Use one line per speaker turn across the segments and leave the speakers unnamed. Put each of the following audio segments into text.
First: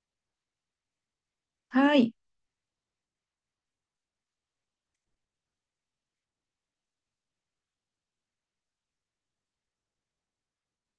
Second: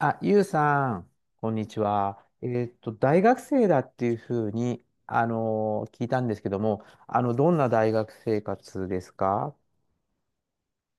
あ、ゆうさん、こんにち
はい。
は。大学生だっていうふうに、聞いたんですけども、どんな大学生活ですか？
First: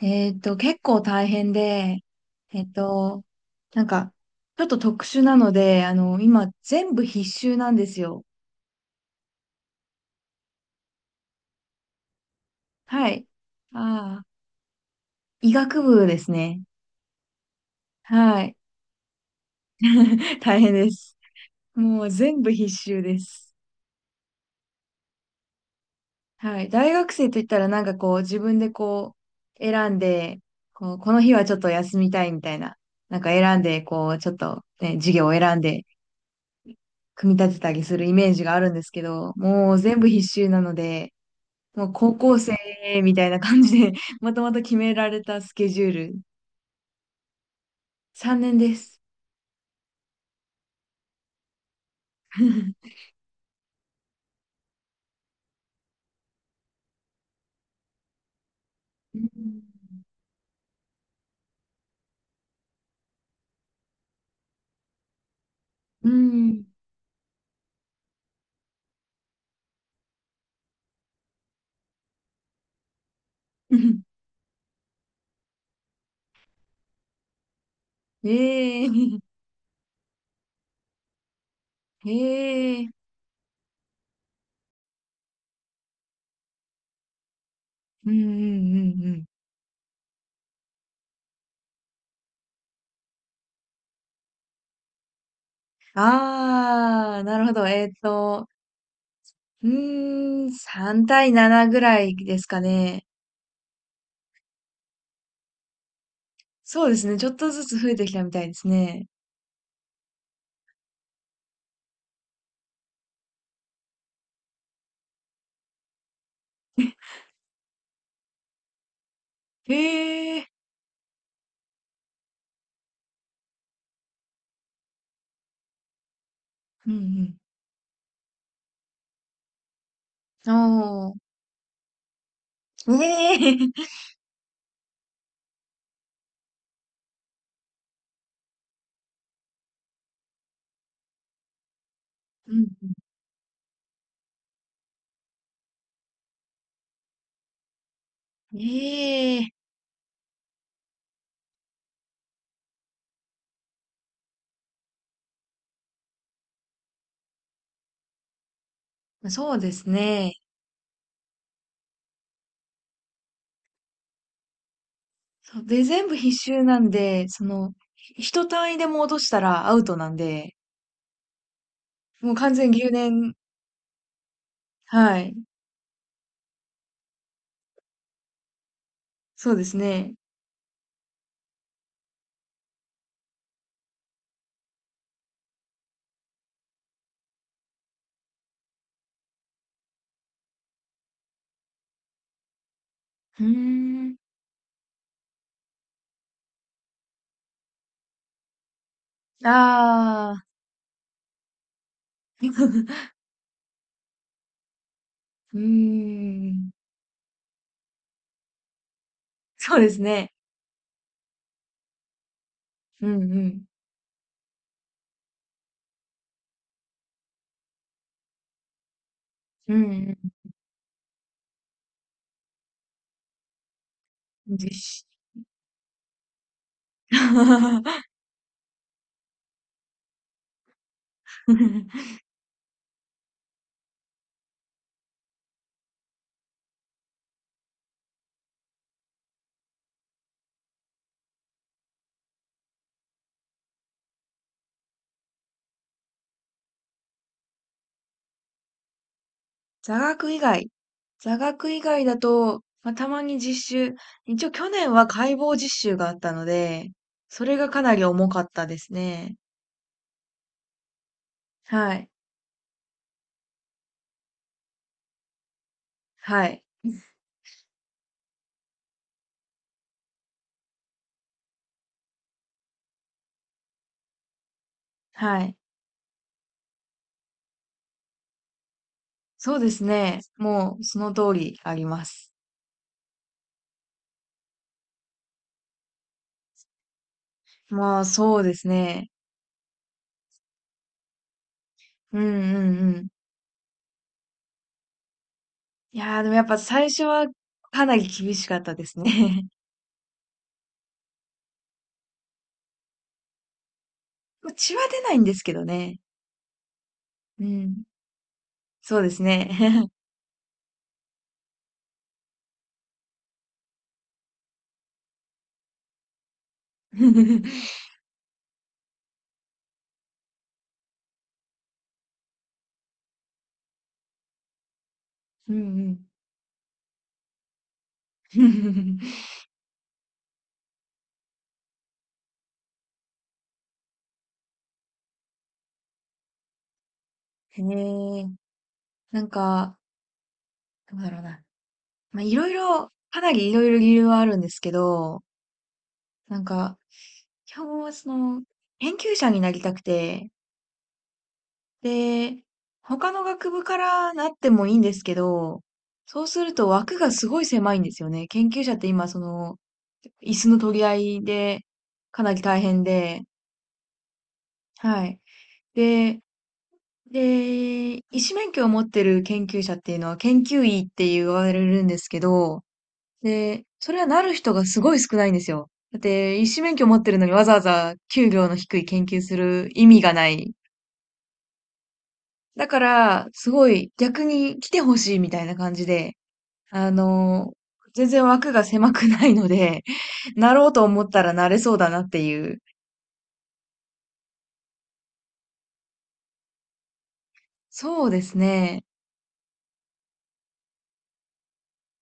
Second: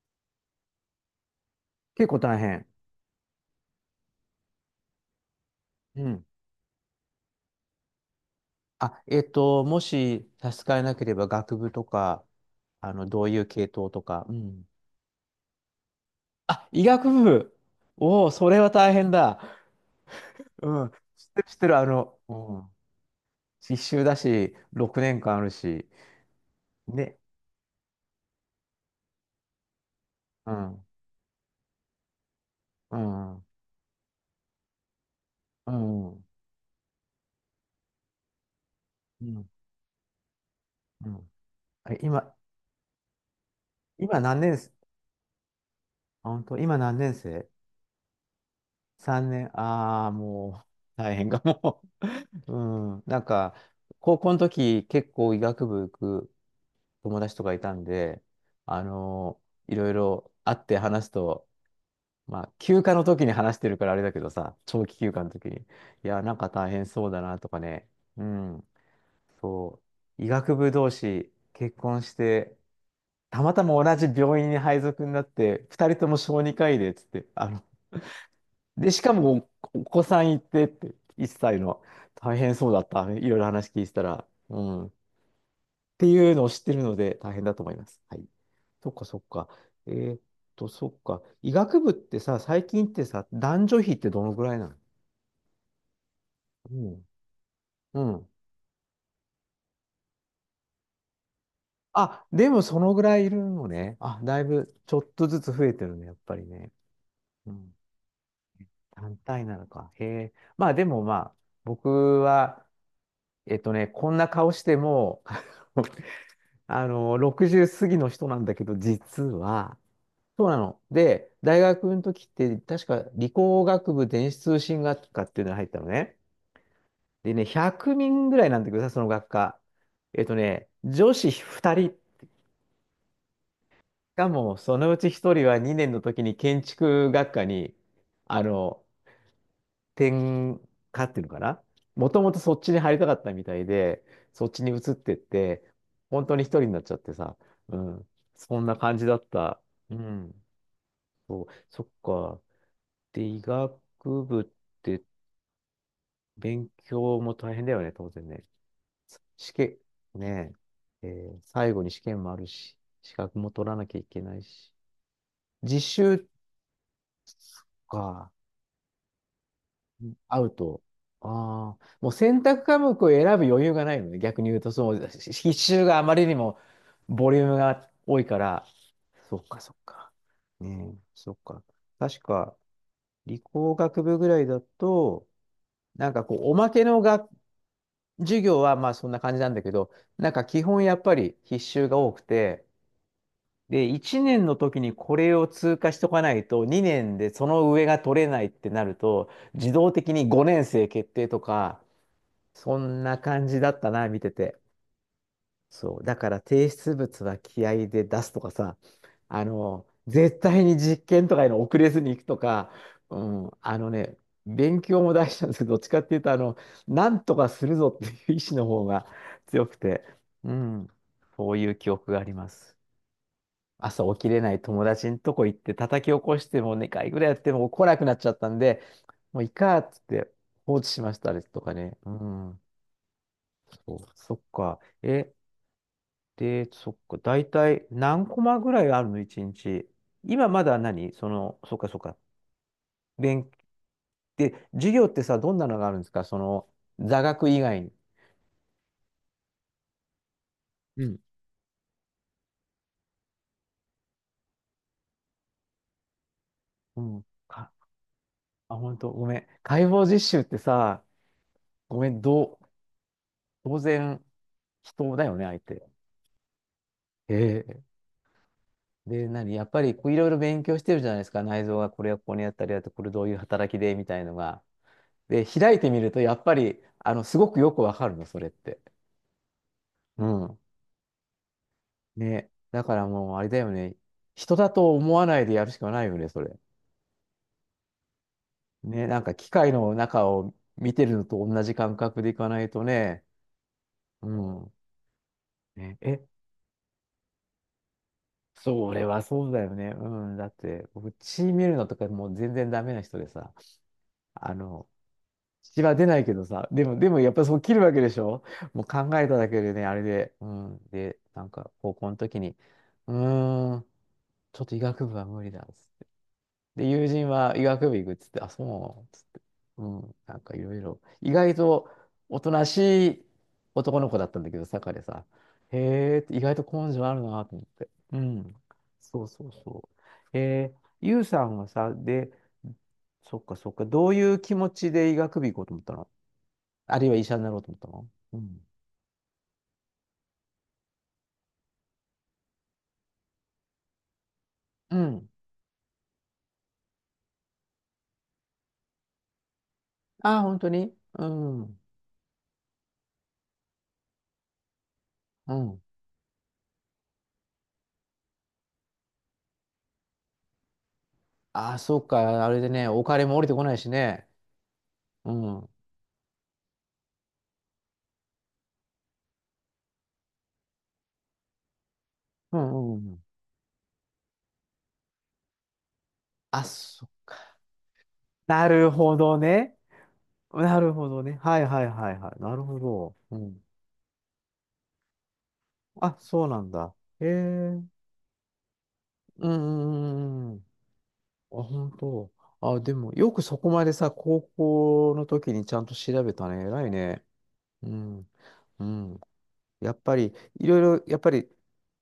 結構大変で、
結構大
え
変。
っと、なんか、ちょっと特殊なので、
うん。
今、全部必修なんですよ。
あ、もし差し支えなければ、学部とか、
は
ど
い。
ういう系統と
あ
か。
あ、
うん。
医学部ですね。
あ、医学部。おお、
は
そ
い。
れは大変だ。
大変
うん。
で
知
す。
ってる、知ってる、
もう
う
全部必
ん。
修です。
必修だし、6年間あるし。
はい。大学
ね。
生といったら、なんかこう、自分でこう、選んで、
うん。
こう、この日はちょっと休みたいみたいな、
う
なんか
ん。うん。
選んで、こう、ちょっと、ね、授業を選んで
う
組み立てたりするイメージがあるんですけど、
ん。
もう全部必修なの
う
で、
ん。
も
あ
う
れ
高
今、
校生みたいな感じで
今
ま
何
とま
年
と
生？
決められたスケジュール、
あ本当、今何年生
3年です。
?3 年、ああ、もう、大変かも。う ん、なんか、高校の時、結構医学部行く友達とかいたんで、あ
う
の
ん。
いろいろ会って話すと、まあ、休暇の時に話してるからあれだけどさ、長期休暇の時に、い
う
や、なんか
ん。
大変そうだなとかね、うん、そう、医学部同士結婚して、たまた
う
ま同
ん、
じ病院に配属になって、二人とも小児科医で、つって、
ええ
で、しか
ー。
もお、お子さんいてって、1歳の、大変そう
え
だ
え
っ
ー。
た。いろいろ話聞いてたら、うん。っていうのを知ってるので、大変だと思います。
うん
は
うん
い。
う
そっか
んう
そっ
ん。
か。えーっそっか。医学部ってさ、最近ってさ、男女比ってどのぐらいなの？うん。
ああ、なるほど。
うん。
3対7ぐらい
あ、
です
で
か
もそのぐ
ね。
らいいるのね。あ、だいぶちょっとずつ増えてるね、やっぱりね。
そうですね。ちょっと
う
ず
ん。
つ増えてきたみたいですね。
単体なのか。へえ。まあでもまあ、僕は、こんな顔しても 60過ぎの人なんだけど、実は、
ええー。
そうなの。で、大学の時って、確か理工学部電子通信学科っていうのに入ったのね。
う
で
ん
ね、100人ぐらいなんだけどさ、その学科。
うん。
女
お
子2人、し
ー。ええ、
かもそのうち1人は2年の時に建築学科に、あの、転科っていうのかな、もともとそ
うん
っちに入
う
りたかったみたいで、そっちに移ってって、本当に一人になっちゃってさ、うん、そんな感じだっ
ん。え
た。
え、
うん、そう、そっか。で、医学部って勉強も大変だよね、当然ね。
ま
試
そうで
験、
すね。
ねえ、最後に試験もあるし、資格も取らなきゃいけないし。
そう
実
で、全部
習、
必修なんで、そ
そっ
の、
か、
一単位でも落としたらアウトなん
会う
で、
と、ああ、もう
もう
選
完
択
全
科目
留
を選ぶ
年、
余裕がないのね。逆に言うと、その
はい。
必修があまりにもボリュームが多いから、そっ
そう
か
で
そっ
す
か。
ね。
ねえ、そっか。確か、理工学部ぐらいだと、なんかこう、おまけの学授業はまあそんな感じなんだけど、なんか基本やっぱり必修が多くて、
うー
で、
ん。
1年の時にこれを通過しとかないと、2年でその上が取れないってなると、自動的に
ああ。
5年生決定とか、そん な感じだったな、見てて。
う
そう。だから
ー
提
ん。
出物は気合で出すとかさ、
そうですね。
絶対に実験とかいの遅れずに行くとか、
う
う
んう
ん、
ん。
勉強も大事なんですけど、どっちかっていうと、なんとかするぞっていう意志の方が強
う
くて、
ん
うん、そういう記憶があります。朝起きれな
うん。
い
実
友
施。
達のとこ行って叩き起こしても2回ぐらいやっても来なく なっちゃったんで、もういいかっつって放置しましたあれとかね。うん。そう、そっか。で、そっか。大体何コマぐらいあるの一日。今まだ何その、そっかそっか。勉、で、授業ってさ、どんなのがあるんですかその、座学以外に。
座学以外。
うん。
座学以外だと、まあ、たまに実習。一応去年は解剖実習があったので、
うん。
それがかなり重かった
あ、
です
本当ご
ね。
めん。解剖実習ってさ、
は
ごめ
い。
ん、当然、人だよね、相手。
はい。
ええ。で、やっぱり、こういろいろ勉強してるじゃないですか。内臓がこれはここにあったりだと、これどういう働きで、みたいのが。
は
で、
い。
開いてみると、やっぱり、すごくよくわかるの、それって。
そうですね。
うん。
もうその通りあります。
ね。だからもう、あれだよね。人だと思わないでやるしかないよね、それ。
まあそうです
ね。
ね。
なんか、機械の中を見てるのと同じ感
う
覚
ん
でいか
う
ない
ん
と
うん。
ね。うん。ね、
いやーでもやっぱ最初はかなり厳しかったで
そ
す
れは
ね。
そうだよね。うん。だって、僕、血見るのとかもう全然ダメな人でさ、
ま
あ
あ血は
の、
出ないんですけど
血は
ね。
出ないけどさ、でもやっぱ
う
そう切る
ん。
わけでしょ？もう
そ
考
うです
えただ
ね。
けでね、あれで、うん。で、なんか、高校の時に、うーん。ちょっと医学部は無理だっつって。で、友
う
人
ん
は医学部行くっつって、あ、そうっつって。うん、なんかいろいろ。意外とおとなしい男の子だったんだけど、坂でさ。
う
へ
ん。
えって意外と根性あるなと思って。うん。そう そうそう。ゆうさんはさ、で、そっかそっか、どういう気持ちで医学部行こうと思ったの？あるいは医者になろう
へ
と思ったの？
え。
うん。
なんか、どうだろうな。まあ、いろいろ、かなりいろいろ理由はあるんですけ
う
ど、
ん。
なんか、基本はその、研究者になりたくて、
ああ、本当にうん。
で、他の学部からなってもいいんですけ
う
ど、
ん。
そうすると枠がすごい狭いんですよね。研究者って今、その、椅子の取り合いで、
ああ、そっ
かなり
か、あれ
大
で
変
ね、お
で、
金も降りてこないしね。
はい。
うん。
で、で、医師免許を持ってる研究者っていうのは研究医って言われるんですけ
う
ど、
んうんうん。
で、それはなる人がすごい少ないんですよ。だって、医師
あ、
免許持っ
そっ
てるのに
か。
わざわざ給料の
な
低い
る
研
ほ
究す
ど
る
ね。
意味がない。
なるほどね。はいはいはいはい。なる
だか
ほど。
ら、
う
す
ん。
ごい逆に来てほしいみたいな感じで、
あ、そうなん
あ
だ。へえ。
の、
う
全然枠が狭くない
ん
の
う
で、
んうん
な
うん。
ろうと思ったらなれ
あ、
そうだ
本
なって
当。
いう。
あ、でも、よくそこまでさ、高校の時にちゃんと調べたね。偉いね。う
そうで
ん。
す
う
ね。
ん。やっぱり、いろいろ、やっぱり、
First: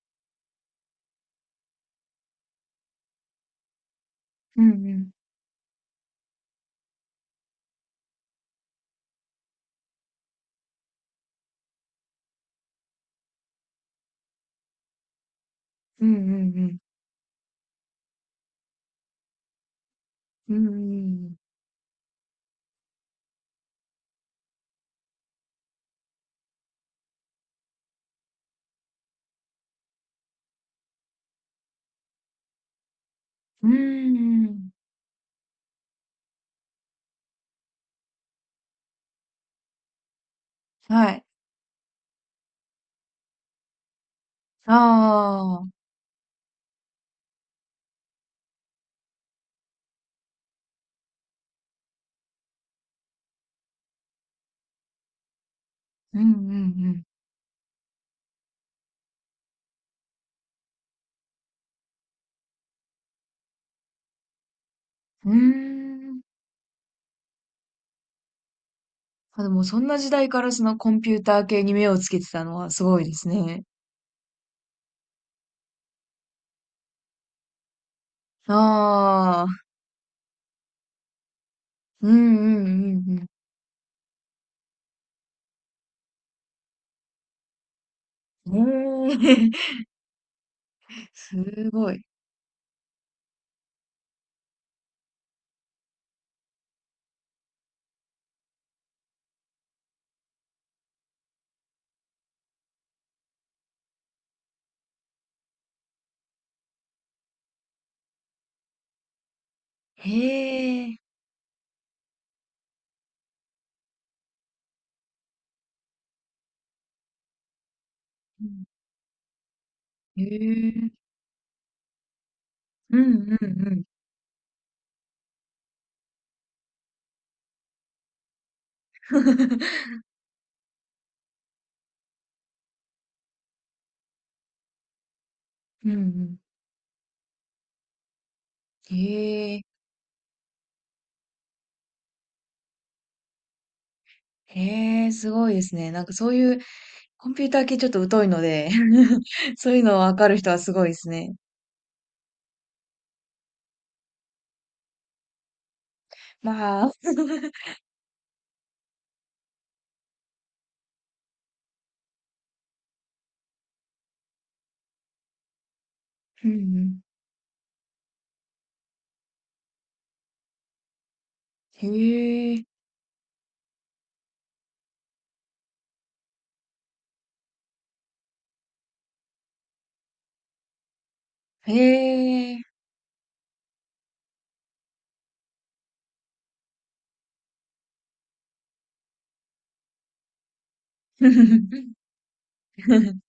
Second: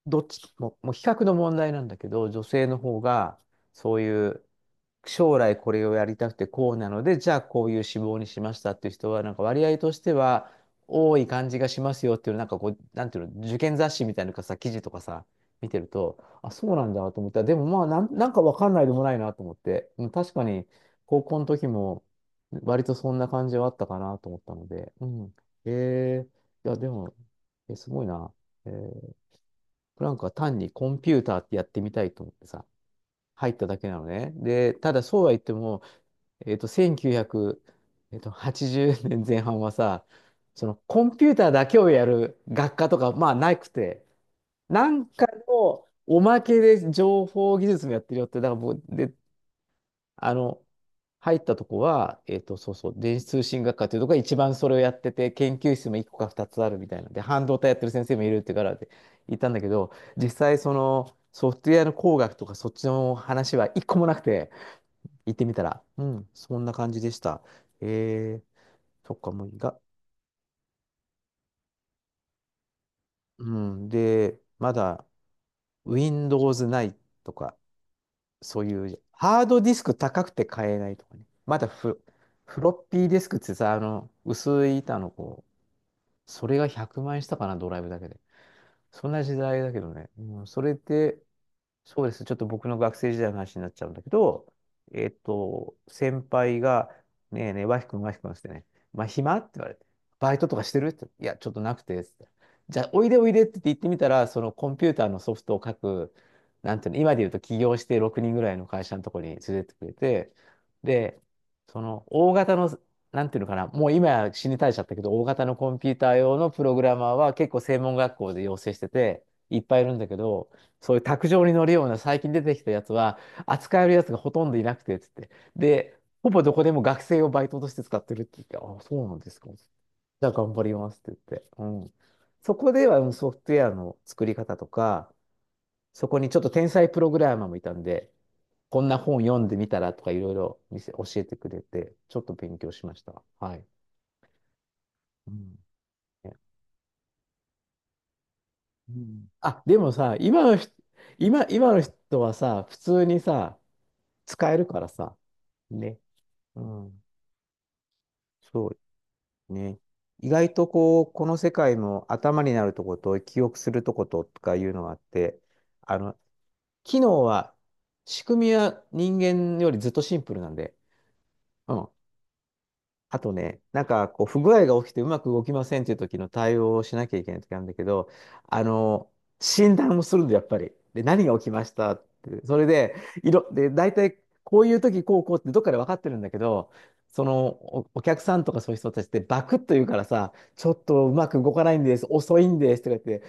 どっちも、もう比較の問題なんだけど、女性の方が、そういう、
うんうん。
将来これをやりたくてこうなので、じゃあこういう志望にしましたっていう人は、なんか割合としては多い感じがしますよっていう、なんかこう、なんていうの、受験雑誌みたいなのかさ、記事とかさ、見てる
うんう
と、あ、
んう
そう
ん。
なんだと思ったら、でもまあなんかわかんないでもないなと思って、うん確か
う
に高
ん
校の時も割とそんな感じはあったかなと思ったので、うん。えー、いや、でも、すごいな。えープランクは単にコンピューターってやってみたいと思ってさ、入った
うん
だけなのね。
うん。
で、ただそうは言っても、1980年前半はさ、そのコ
は
ン
い。
ピューターだけをやる学科とか、まあ、なくて、なんか
ああ。
のおまけで情報技術もやってるよって、だからもう、で、あの、入ったとこは、そうそう、電子通信学科っていうところが一番それをやってて、研究室も1個
うんう
か2つあるみた
ん
いなんで、半導体やってる先生もいるってからって言ったんだけど、実際そのソフトウェアの工学とかそっちの話は1個もなくて、行っ
うん。う
てみたら、う
ーん。
ん、そんな感じでした。えー、そっか、
あ、
もう
で
いい
も
が、
そんな時代からそのコンピューター系に目をつけてたのはすごいです
う
ね。
ん、で、まだ Windows ないとか、そういう、ハー
あ
ド
あ、
ディスク高くて買えないとかね、まだ
うん
フロッピー
う
ディ
ん
スクってさ、薄い板のこう、それが100万円したかな、ドライブだけで。
うん
そん
う
な
ん。え
時
え
代だけどね。うん、それっ て、
すご
そ
い。
うです。ちょっと僕の学生時代の話になっちゃうんだけど、先輩が、ねえねえ、和く君、和く君っつってね、まあ、暇って言われて、バイトとかしてるって、いや、ちょっとなくて、つって。じゃあ、おいでおいでって言ってみたら、そのコンピューターのソフトを書く、なんていうの、今で言うと起業して6人ぐらいの会社のところに連れてってくれ
へ
て、
え、
で、その大型の、なんていうのかな、もう今や死に絶えちゃったけど、大型のコンピューター用のプログラマーは結構専門学校で
う
養
ん、
成してて、いっぱいいるんだけ
へ
ど、
え、
そういう卓上に乗るような最近出てきたやつ
う
は、
んうんう
扱
ん。
えるやつがほとんどいなくて、つって。で、ほぼどこでも学生をバイトとして使ってるって言って、あ、そうなんですか。じ ゃあ頑張りますって言って。うん。そこではうんソフトウェアの作り方とか、
うんう
そこにち
ん。
ょっと天才プログラマーもいたんで、こんな本読ん
へ
で
え、
みたらとかいろいろ見せ教えてくれて、ちょっと勉強しました。はい。
へえ、
う
すごい
ん。
ですね。なんかそう
ね
いうコンピューター系ちょっと疎いので
うん あ、
そう
で
いう
も
のわ
さ、
かる
今
人
の
はす
人、
ごいですね。
今の人はさ、普通にさ、使えるからさ、ね。う
まあ、
ん、そうね。意外とこう、この世界も頭になるとこと、記憶するとこととかいうのがあって、あの、
うんう
機能は、仕組みは人間よりずっとシンプルなんで、う
ん。
ん。
へえ、
あとね、なんかこう不具合が起きてうまく動きませんっていう時の対応をしなきゃいけない時なんだけど、あの、診断をするんだ、やっぱり。で、何が起きまし
へ
たって。それ
え。
で、で、大体こういう時こうこうってどっかで分かってるんだけど、そのお、お客さんとかそういう人たちってバクッと言うからさ、ちょっとうま
う
く動かないん
ん
です、遅いんですとか言って、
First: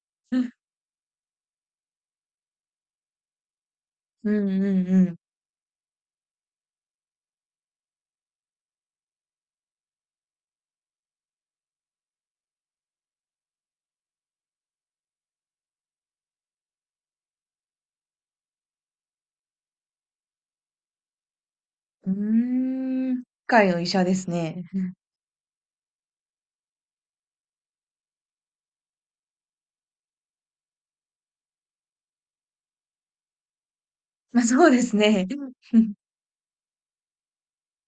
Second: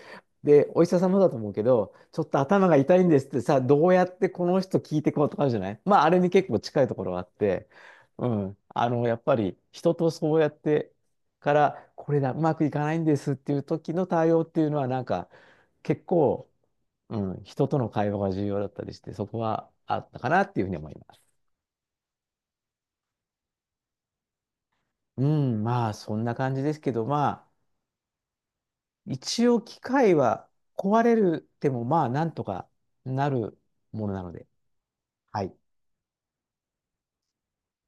で、お医者様だと思うけど、ちょっと頭が痛いんですってさ、どうやって
う
こ
ん
の人聞
う
いて
ん。
こうとかあるじゃないまあ、あれに結構近いところがあって、うん。やっぱり人とそうやってから、これだ、うまくいかないんですっていう時の対応っていうのは、なんか結構、うん、人との会話が重要だったりして、そこはあったかなっていうふうに思います。
うーん。世界の医者ですね。うん、
うん、まあ、そんな感じですけど、まあ、一応機械は壊れるでも、まあ、なんとかなるものなの
まあ
で。
そうですね。
はい
うん